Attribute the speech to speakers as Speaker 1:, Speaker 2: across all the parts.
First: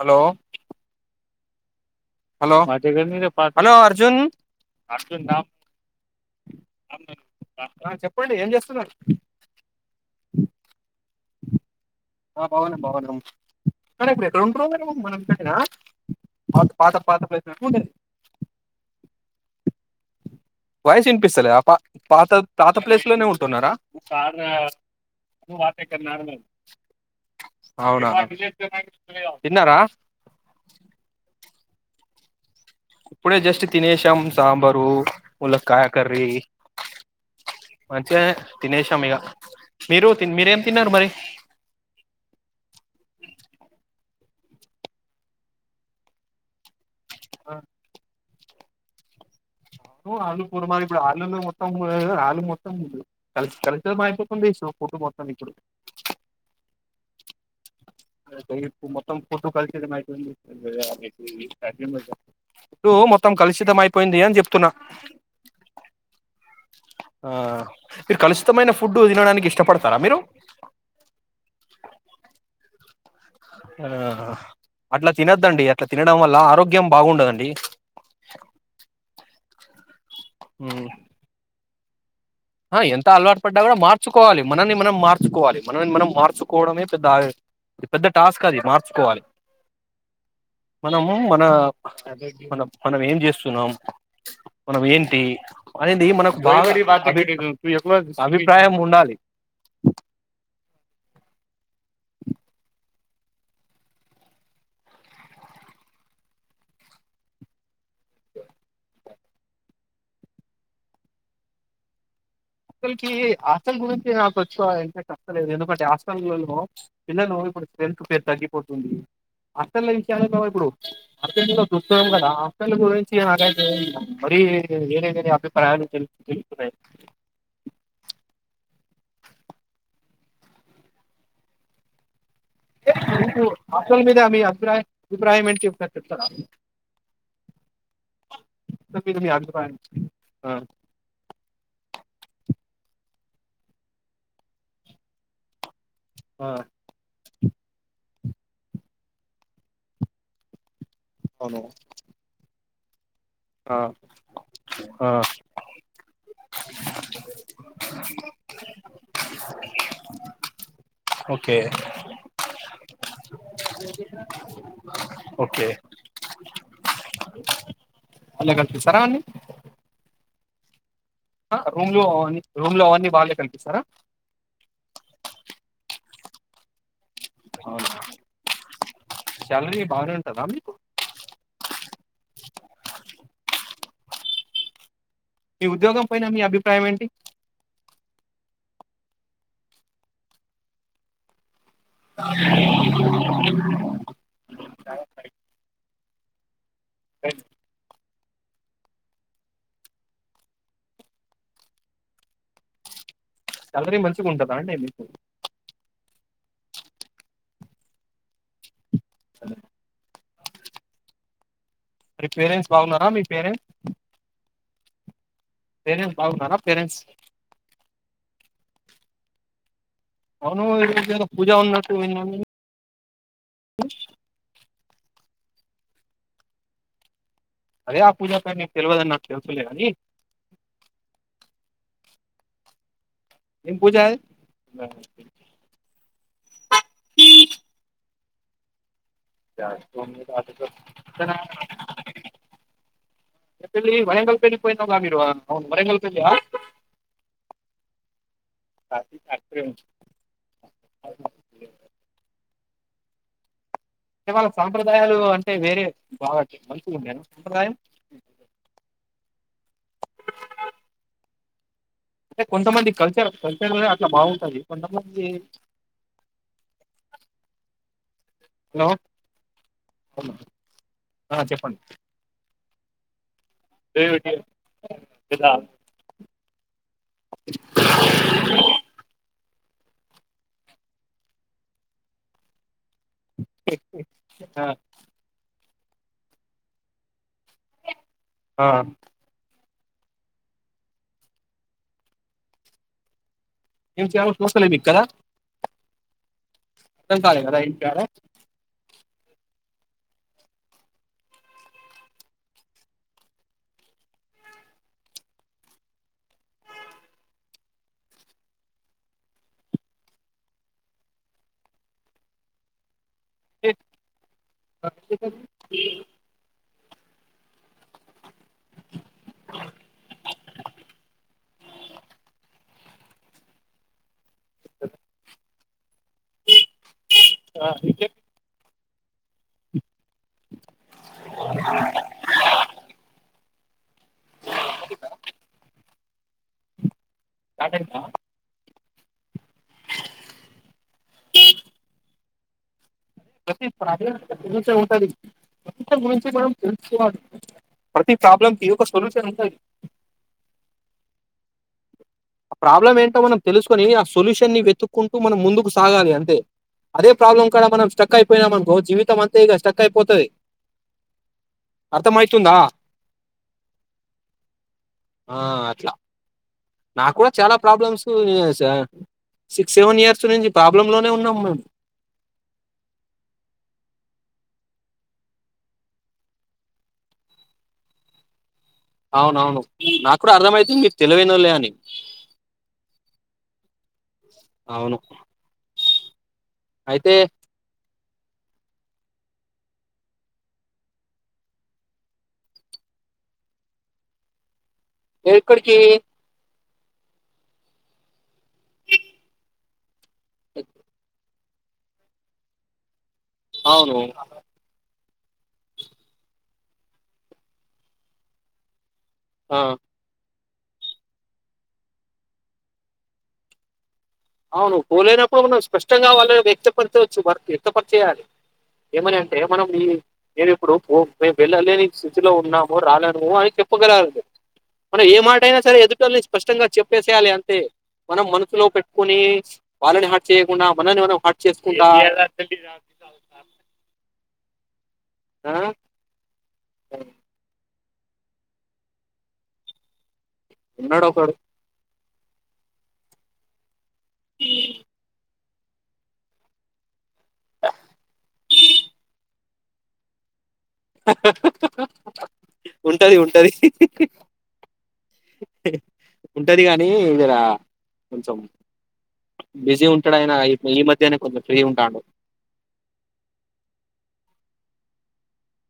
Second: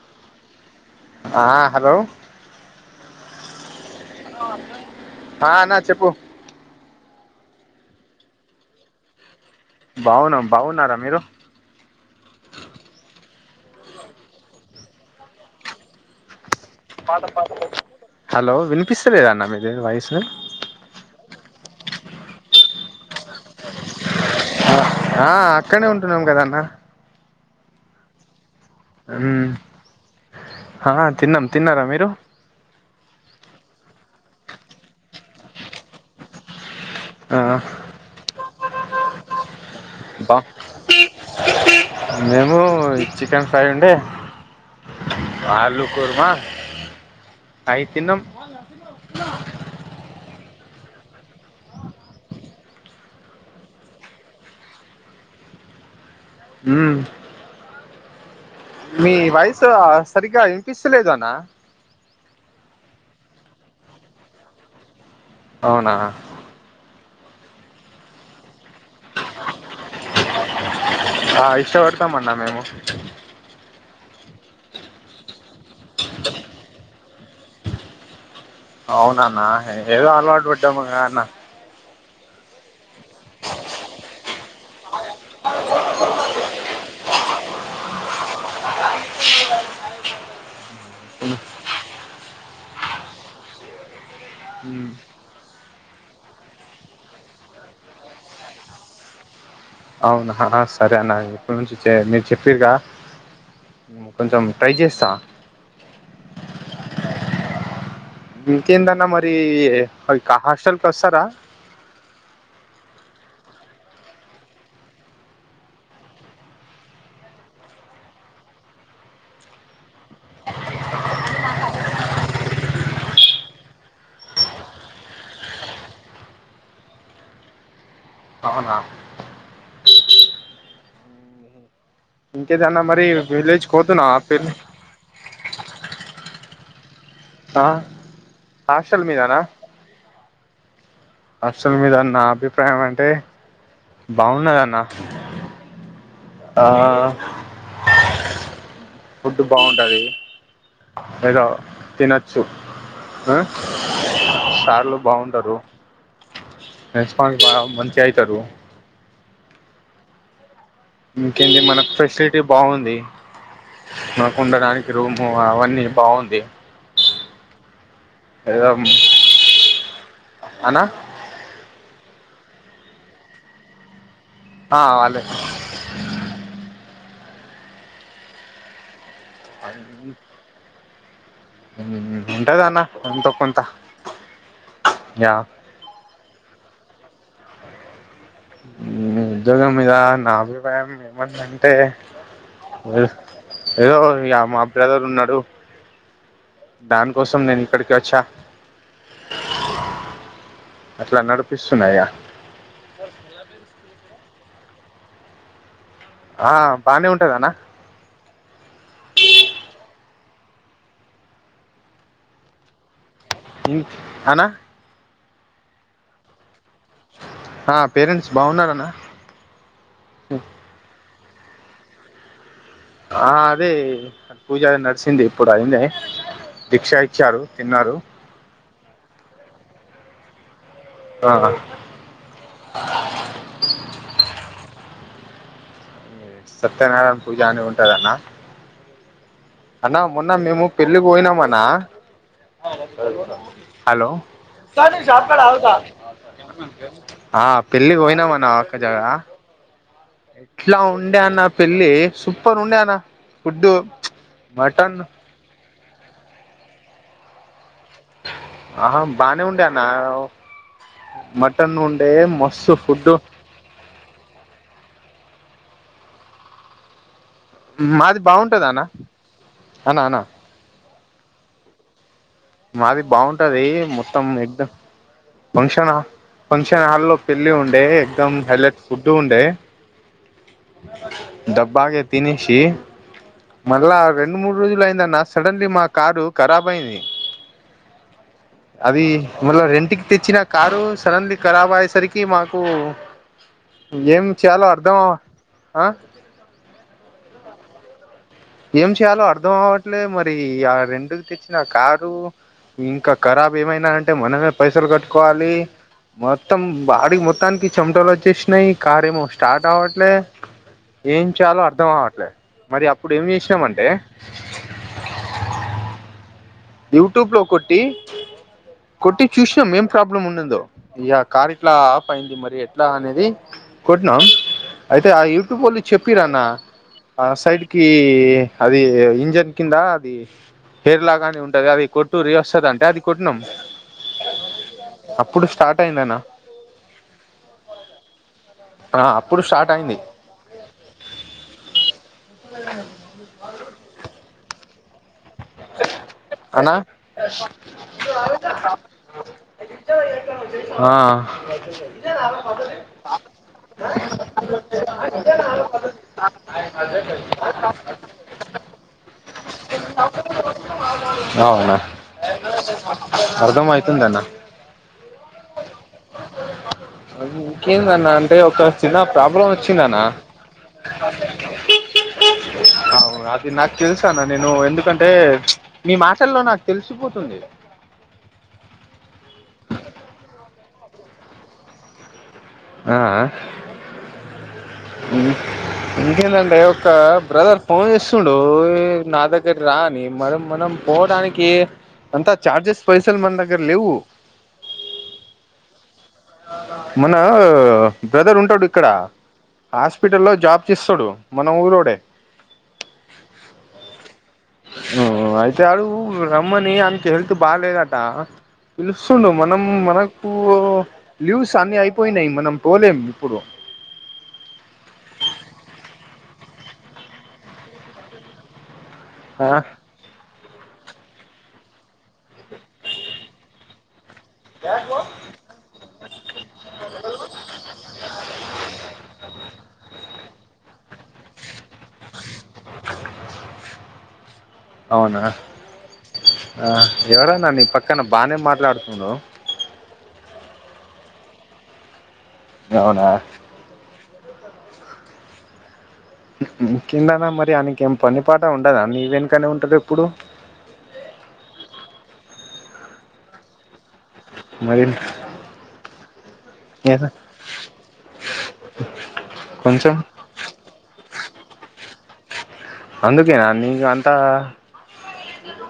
Speaker 1: Hello
Speaker 2: ఆ hello
Speaker 1: hello hello Arjun Arjun
Speaker 2: ఆ అన్న చెప్పు
Speaker 1: ఆ చెప్పండి ఏం చేస్తున్నారు
Speaker 2: బావున్నాం బావున్నారా మీరు
Speaker 1: ఆ బావున్నాము బావున్నాము కానీ రెండు రోజులు మనంటనా
Speaker 2: హలో వినిపిస్తలేద అన్న మీది వాయ్సు
Speaker 1: పిస్తలే పా పాత పాత ప్లేస్ లోనే ఉంటున్నారా
Speaker 2: ఆ అక్కనే ఉంటున్నాం కదా అన్న
Speaker 1: అవునా
Speaker 2: హుం
Speaker 1: తిన్నారా
Speaker 2: హా తిన్నం తిన్నారా మీరు
Speaker 1: ఇప్పుడే జస్ట్ తినేశాం సాంబారు ములక్ కా కర్రీ
Speaker 2: ఆ
Speaker 1: మంచిగానే తినేశాం ఇగా
Speaker 2: బా మేము చికెన్ ఫ్రై ఉండే అలూ కుర్మా ఐ తిన్నామ్
Speaker 1: నువ్ ఆలు కుర్మా ఇప్పుడు ఆళ్లులో మొత్తం [unintelligible] ఆలు మొత్తం [unintelligible]
Speaker 2: మ్మ్
Speaker 1: [inaudible] ఇప్పుడు
Speaker 2: సరిగ్గా వినిపిస్తలేదు అన్న
Speaker 1: మొత్తం కలుషితం అయిపోయింది అని చెప్తున్నా
Speaker 2: అవునా
Speaker 1: ఆ మీరు కలుషితమైన ఫుడ్ తినడానికి ఇష్టపడతారా మీరు
Speaker 2: ఆ ఇష్టపడతాం అన్న మేము
Speaker 1: ఆ అట్లా తినద్దండి ఇట్లా తినడం వల్ల ఆరోగ్యం బాగుండదండి
Speaker 2: అవునా నా హై ఏదో అలవాటు
Speaker 1: ఉమ్,
Speaker 2: పడ్డముగా అన్న
Speaker 1: ఆ ఎంత అలవాటు పడ్డా కూడా మార్చుకోవాలి మనల్ని మనం మార్చుకోవాలి మనల్ని మనంమార్చుకోవడమే పెద్ద పెద్ద టాస్క్ అది మార్చుకోవాలి మనం మన మన మనం ఏం చేస్తున్నాం మనం ఏంటి అనేది మనకు బాగ అభిప్రాయం ఉండాలి.
Speaker 2: చెప్పరిగా కొంచెం ట్రై చేస్తా బింకేందన్న మర్ తే అ హ హాస్టల్ కి వస్తార
Speaker 1: అసలకి ఆస్టల్ గురించి నాకు తెచ్చుకోవాలంటే అస్తలేదు ఎందుకంటే ఆస్టలల్లో పిల్లలు ఇప్పుడు స్త్రెంగ్త్ పేరు తగ్గిపోతుంది ఆస్టల్ల [unintelligible] ఇప్పుడు అర్జెంటుగా దొరుక్తదేమో కదా హాస్టళ్ళ గురించి నాకైతే మరీ [unintelligible] అభిప్రాయాలు తెలుస్ తెలుస్తున్నాయి.
Speaker 2: అవునా ఇంకేదన్నా మరి
Speaker 1: మీకు
Speaker 2: విలేజ్కి
Speaker 1: హాస్టల్
Speaker 2: వోతున్నా ఆ
Speaker 1: మీద మీ
Speaker 2: పెళ్
Speaker 1: అభిప్రాయం అభిప్రాయం ఏంటి చెప్త చెప్తారా
Speaker 2: ఆ హాస్టల్
Speaker 1: మీద మీ
Speaker 2: మీదనా
Speaker 1: అభిప్రాయం ఆ
Speaker 2: అసలు మీద నా అభిప్రాయం అంటే బాగున్నదన్న ఆ ఆ ఫుడ్డు బాగుంటది అద
Speaker 1: అవును
Speaker 2: తినచ్చు హ
Speaker 1: ఆ
Speaker 2: సార్లు
Speaker 1: ఆ
Speaker 2: బాగుంటారు రెస్పాన్స్ బాగ మంచిగ అయితరు
Speaker 1: ఓకే
Speaker 2: ఇంకేంటి మనకు ఫెసిలిటీ బాగుంది మనకు ఉండడానికి రూము
Speaker 1: ఓకే
Speaker 2: అవన్నీ బాగుంది
Speaker 1: అలా కలిపిస్తరా అన్ని
Speaker 2: అన్న
Speaker 1: రూమ్ లో రూమ్ లో అవన్నీ వాళ్ళే కల్పిస్తారా
Speaker 2: ఆ వాళ్ళే
Speaker 1: అవునా శాలరి బాగానే ఉంటద
Speaker 2: ఉ ఉంటదన్న ఎంతో కొంత యా
Speaker 1: మీ ఉద్యోగం పైన మీ అభిప్రాయం ఏంటి
Speaker 2: మ్మ్ ఉద్యోగం మీద నా అభిప్రాయం ఏముందంటే అంటే ఏదో ఇగ మా బ్రదర్ ఉన్నాడు దానికోసం నేను ఇక్కడికి వచ్చా అట్లా నడిపిస్తున్నా ఇగ
Speaker 1: సాలరీ మంచిగా ఉంటదా అంటే మీకు
Speaker 2: ఆ బానే ఉంటదన్న
Speaker 1: సరే మీ పేరెంట్స్ బాగున్నారా మీ పేరెంట్స్
Speaker 2: అన్న
Speaker 1: పేరెంట్స్ బాగున్నారా పేరెంట్స్
Speaker 2: ఆ పేరెంట్స్ బాగున్నారన్న
Speaker 1: అవును ఏడీకి పోయినవ్ పూజా ఉన్నాట్టు విన్న నిను
Speaker 2: ఆ అదే పూజ [inaudible] అయింది ఇప్పుడు అయింది దీక్ష ఇచ్చారు తిన్నారు
Speaker 1: అదే ఆ పూజా కాని తెల్వదన్నా
Speaker 2: ఆ
Speaker 1: ఏం పూజా అది
Speaker 2: సత్యనారాయణ పూజ అని ఉంటదన్న అన్న మొన్న
Speaker 1: అది
Speaker 2: మేము పెళ్లిి పోయినామన్నా
Speaker 1: పెళ్ళి
Speaker 2: హలో
Speaker 1: వరంగల్ పెళ్ళి పోయినావుగా మీరు అవును వరంగల్ పెళ్ళియా
Speaker 2: పెళ్ళి పోయినామన్నా ఒ జ ఎట్లా ఉండే అన్న
Speaker 1: అంటే
Speaker 2: పెళ్లి సుప్ సూపర్ ఉండే అనా ఫుడ్డు
Speaker 1: ఇవాళ్ళ సాంప్రదాయాలు అంటే వేరే బాగుట్ట మంచి ఉండేనా సంప్రదాయం
Speaker 2: ఆహా బానే ఉండే అన్న మ
Speaker 1: అంటే కొంతమంది కల్చర్ కల్చర్ లో అట్లా బాగుంటది కొంతమంది
Speaker 2: మాది బాగుంటద అనా
Speaker 1: హలో
Speaker 2: అనా అనా
Speaker 1: ఆ చెప్పండి
Speaker 2: మాది బాగుం ఉంటది మొత్తం ఎగ్ ఫంక్షన్ హల్ ఫంక్షన్ హాల్ లో పెళ్లి ఉండే ఏక్ దమ్ హైలెట్ ఫుడ్ ఉండే దబ్బాగా తినేసి మళ్ళా రెండు మూడు రోజులు అయిందన్న సడన్లీ మాకు కారు ఖరాబు అయింది
Speaker 1: ఆ
Speaker 2: అది మళ రెంట్ ఇంటికి తెచ్చిన కారు సడన్లీ ఖరాబ్ అయ్యేసరికి మాకు
Speaker 1: ఎం
Speaker 2: ఏం
Speaker 1: చెయ్యాలో
Speaker 2: చేయాలో
Speaker 1: తోస్తలేదు మీకు
Speaker 2: అర్ధం
Speaker 1: కదా
Speaker 2: ఆ
Speaker 1: [unintelligible] కార
Speaker 2: ఏం చేయాలో అర్థం అవ్వట్లే మరి ఆ రెండుకి తెచ్చిన కారు ఇంకా ఖరాబ్ ఏమైనా అంటే మనమే పైసలు కట్టుకోవాలి మొత్తం బాడి మొత్తానికి చెమటలు వచ్చేసినాయి కార్ ఏమో స్టార్ట్ అవ్వట్లే ఏం చేయాలో అర్థం అవట్లేదు మరి అప్ ఇప్పుడు ఏం చేసినమంటే యూట్యూబ్ లో కొట్టి కొట్టి చూసినాం ఏం ప్రాబ్లం ఉన్నందో ఇక కార్ ఇట్లా ఆఫ్ అయింది మరి ఎట్లా అనేది కొట్టినాం అయితే ఆ యూట్యూబోళ్లు చెప్పిరన్న ఆ సైడ్ కీ అది ఇంజన్ కింద అది హెర్లాగానే ఉంటది అది కొట్టురి వస్తుంది అంటే అది కొట్టినం అప్పుడు స్టార్ట్ అయిందనా ఆ అప్పుడు స్టార్ట్ అయింది
Speaker 1: ప్ర [unintelligible] [inaudible]
Speaker 2: అనా
Speaker 1: ప్రతి ప్రాబ్లం కి ఒక సొల్యూషన్ ఉంటది
Speaker 2: ఆ
Speaker 1: ఆ ప్రాబ్లం ఏంటో మనం తెలుసుకుొని ఆ సొల్యూషన్ ని వెతుకుంటూ మనం ముందుకు సాగాలి అంతే అదే ప్రాబ్లం కూడా మనం స్ట్రక్ అయిపోయినాంనుకో జీవితం అంతే ఇగ స్టక్ అయిపోతది
Speaker 2: అవునా
Speaker 1: అర్థమయితుందా
Speaker 2: అర్ధం అవుతుందన్న
Speaker 1: ఆ అట్లా నాకు కూడా చాలా ప్రాబ్లమ్స్
Speaker 2: అంటే ఒక
Speaker 1: స
Speaker 2: చిన్న ప్రాబ్లం
Speaker 1: సిక్స్
Speaker 2: వచ్చిందన్న
Speaker 1: సెవెన్ ఇయర్స్ నుంచి ప్రాబ్లమ్ లోనే ఉన్నాము మేము
Speaker 2: అవును అది నాకు తెలుసన్న నేను ఎందుకంటే మీ మాటల్లో నాకు తెలిసిపోతుంది
Speaker 1: అవునవును నాక్కూడా అర్థమయితుంది మీరు తెలివైనోలే అని
Speaker 2: ఆ ఆ
Speaker 1: అవును.
Speaker 2: ఉ ఇంకేంధన మీ యొక్క
Speaker 1: అయితే
Speaker 2: బ్రదర్ ఫోన్ చేస్ చ చడు నా దగ్గర రాని మనం మనం పోవడానికి అంత చార్జెస్ పైసలు మన దగ్గర లేవు
Speaker 1: ఏక్కడికి
Speaker 2: మనా ఆ బ్రదర్ ఉంటాడు ఇక్కడ హస్ స్పిటల్లో జాబ్ చేస్తడు మన ఊరోడే
Speaker 1: అవును
Speaker 2: అయితే అడుగు రమ్మని అంత హెల్త్ బాలేదంట పిలుస్తుండు
Speaker 1: ఆ!
Speaker 2: మనం మన మ్మ్ ఓ లీవ్స్ అన్నీ అయిపోయినాయి మనం పోలేం ఇప్పుడు
Speaker 1: అవును పోలేనప్పుడు మన స్పష్టంగా వాళ్ళు వ్యక్తపరిచవచ్చు వ్యక్తపరిచేయాలి ఏమని అంటే మనం ఈ నేను ఇప్పుడు మేము వెళ్ళలేని స్థితిలో ఉన్నాము రాలేనుము అని చె ఉప్పుగరాంది మనం ఏ మాట అయినా సరే ఎదుటల్ని స్పష్టంగా చెప్పేసేయాలి అంతే మనం మనసులో పెట్ తే వాళ్ళని హాట్ చేయకుండా మనల్ని మనం హాట్ చేసుకుంటా
Speaker 2: అవునా
Speaker 1: ఆ!
Speaker 2: ఆ ఎవరన్న నీ పక్క అక్క నవ్వు బానే మాట్లాడుతున్నవ్
Speaker 1: ఉన్నాడు ఒకడు
Speaker 2: అవునా కిందనా మరి ఆయనకేం పని పాట ఉండదా నీ వెనకనే ఉంటాడు ఎప్పుడు
Speaker 1: ఉంటది ఉంటది
Speaker 2: మరి
Speaker 1: ఉంటడు గాని జర కొంచెం బిజీ
Speaker 2: కొంచెం
Speaker 1: ఉంటడాయిన ఈ మధ్యనే కొమచెం ఫ్రీ ఉంటాడు
Speaker 2: అందుకేనా నీకు అంతా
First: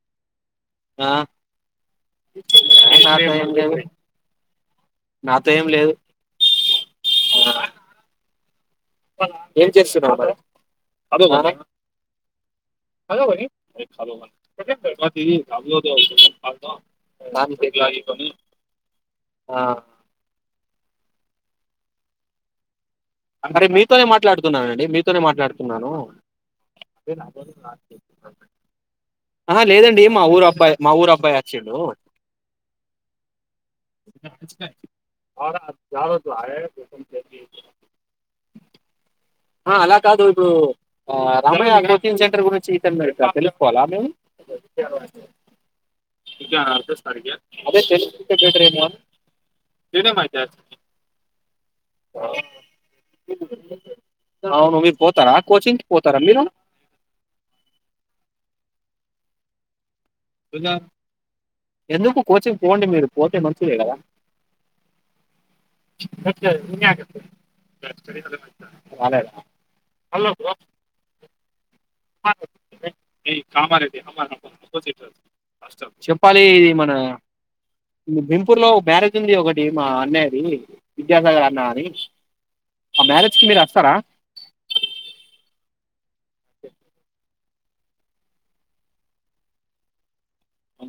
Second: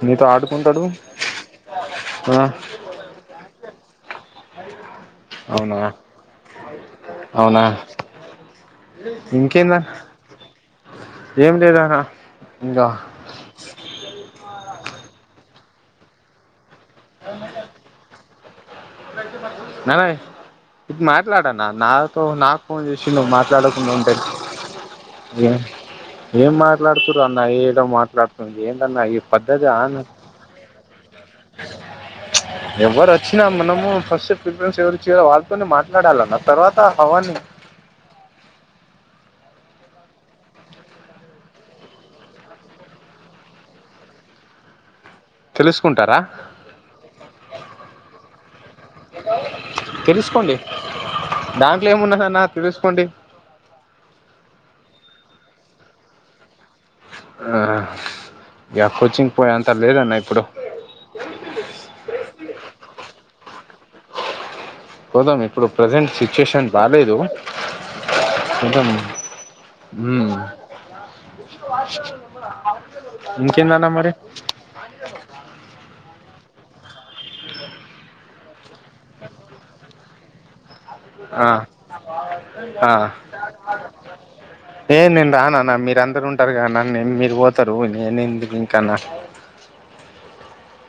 Speaker 2: నీతో ఆడు
Speaker 1: ఆ ఏంది నాతో ఏం
Speaker 2: అవునా
Speaker 1: లేదు ఏం
Speaker 2: ఇంకేందనా
Speaker 1: చేస్తున్నావు
Speaker 2: ఏం
Speaker 1: మరి
Speaker 2: లేదన్న ఇంకా
Speaker 1: [unintelligible] ఆ
Speaker 2: [unintelligible] ట్లాడన్నా నాతో నాకు ఫోన్ జేసీ
Speaker 1: మరీ మీతోనే మాట్లాడుతున్నానండి మీతోనే మాట్లాడుతున్నాను
Speaker 2: ఏం మాట్లాడుతురు అన్న ఏదో మాట్లాడుతుంది ఏంటన్నా ఈ
Speaker 1: ఆహా
Speaker 2: పద్ధతి అన్న
Speaker 1: లేదండి మా ఊరు అబ్బాయి మా ఊరు అబ్బాయి వచ్చిండు
Speaker 2: ఎవరు వచ్చినా మనము ఫస్ట్ ప్రిఫరెన్స్ ఎవరిచ్చారు వాళ్ళతోనే మాట్లాడాలన్న తర్వాత అవ్వన్నీ
Speaker 1: ఆ అలాకాదు అది ఇ ఆ రమయ్య కోచింగ్ సెంటర్ గురించి మేము తెలుసుకోవాల మేము అద
Speaker 2: తెలుసుకుంటారా
Speaker 1: అడ్ర్రేస్ అడిగి అదే తెలుగైతే బెటరేమో అని
Speaker 2: తెలుసుకోండి దాంట్లో ఏమున్నదన్న తెలుసుకోండి
Speaker 1: [unintelligible] అవును మీరు పోతారా కోచింగ్ కి పోతారా మీరు
Speaker 2: ఆ యా కోచింగ్ పొయ్యే అంత లేదు అన్న ఇప్పు
Speaker 1: [unintelligible] ఎందుకు కోచింగ్ పోండి మీరు పోతే మంచిదే కదా
Speaker 2: పోదాం ఇప్పుడు ప్రెసెంట్ సిచ్యుయేషన్ బాలేేదు ఇంకేం
Speaker 1: రాలేదా హలో
Speaker 2: హు
Speaker 1: బ్రో
Speaker 2: ఇంకేందన్న మరి
Speaker 1: చెప్పాలీ మన భీంపూర్ లో బేరతుంది ఒకటి మా అనేది విద్యాసాగర్
Speaker 2: ఆ
Speaker 1: అన్న అని
Speaker 2: ఆ
Speaker 1: మా మ్యారేజ్ కి మీరు వస్తారా
Speaker 2: మీరందరూ ఉంటారు గా అన్నా నేను మీరు పోతారు నేను ఎందుకు ఇంకాన్న
Speaker 1: హు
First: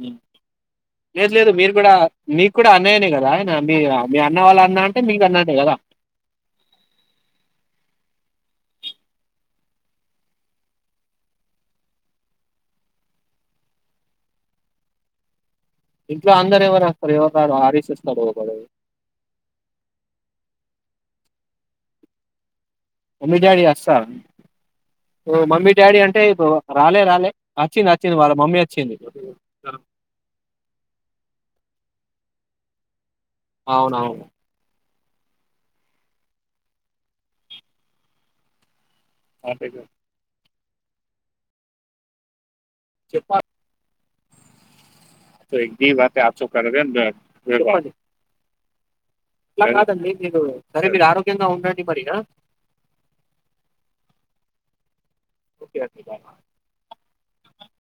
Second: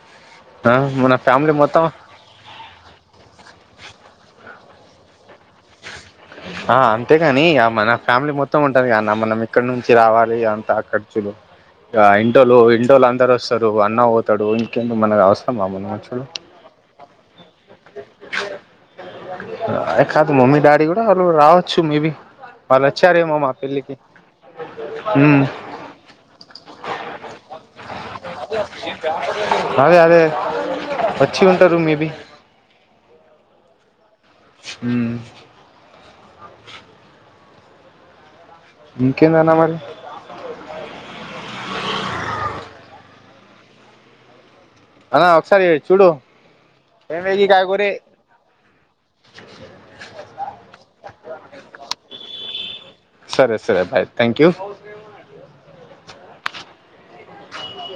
Speaker 1: లేదు లేదు
Speaker 2: ఫ్యామిలీ
Speaker 1: మీరు
Speaker 2: మొత్తం
Speaker 1: కూడా మీకు కూడా అన్నయ్యనే కదా ఆయన మీ మీ అన్న వాళ్ళ ఉన్నా అంటే మీ కన్నా
Speaker 2: ఆ అంతేగాని అ మన ఫ్యామిలీ మొత్తం మొత్తం ఉంటాది కా అన్నా మనం ఇక్కడ నుంచి రావాలి అంత ఖర్చులు ఇడా ఇంటోళ్లు ఇంటోళ్లు అందరు వస్తారు అన్న పోతాడు ఇంకెందుకు మన అవాసర
Speaker 1: ఇంట్లో అందరు ఎవరుస్తారు ఎవరు రారు హరిష్ వస్తాడు ఒకడు
Speaker 2: ఆ కాదు మమ్మీ డాడి కూడా వాళ్ళు రావచ్చు మేబి వాళ్ళు వచ్చారేమో
Speaker 1: మమ్మీ
Speaker 2: మా
Speaker 1: డాడీ వస్తా
Speaker 2: పెళ్ళికి మ్మ్
Speaker 1: మమ్మీ డాడీ అంటే ఇప్పు రాలే రాలే అచ్చింది అచ్చి
Speaker 2: అదే అదే వచ్చి త రూమ్ మీది
Speaker 1: అవునవును
Speaker 2: హమ్ ఇంకెందన్న మరి
Speaker 1: పా
Speaker 2: అన్నా ఒకసారి
Speaker 1: దీ
Speaker 2: చూడు
Speaker 1: వాతే ఆచో క
Speaker 2: ఏం వేగి కాయగూరి
Speaker 1: అట్లా కాదండి మీరు సరే మీరు ఆరోగ్యంగా ఉండండి మరినా
Speaker 2: సరే సరే బాయ్ థ్యాంక్ యూ
Speaker 1: ఓకే అండి.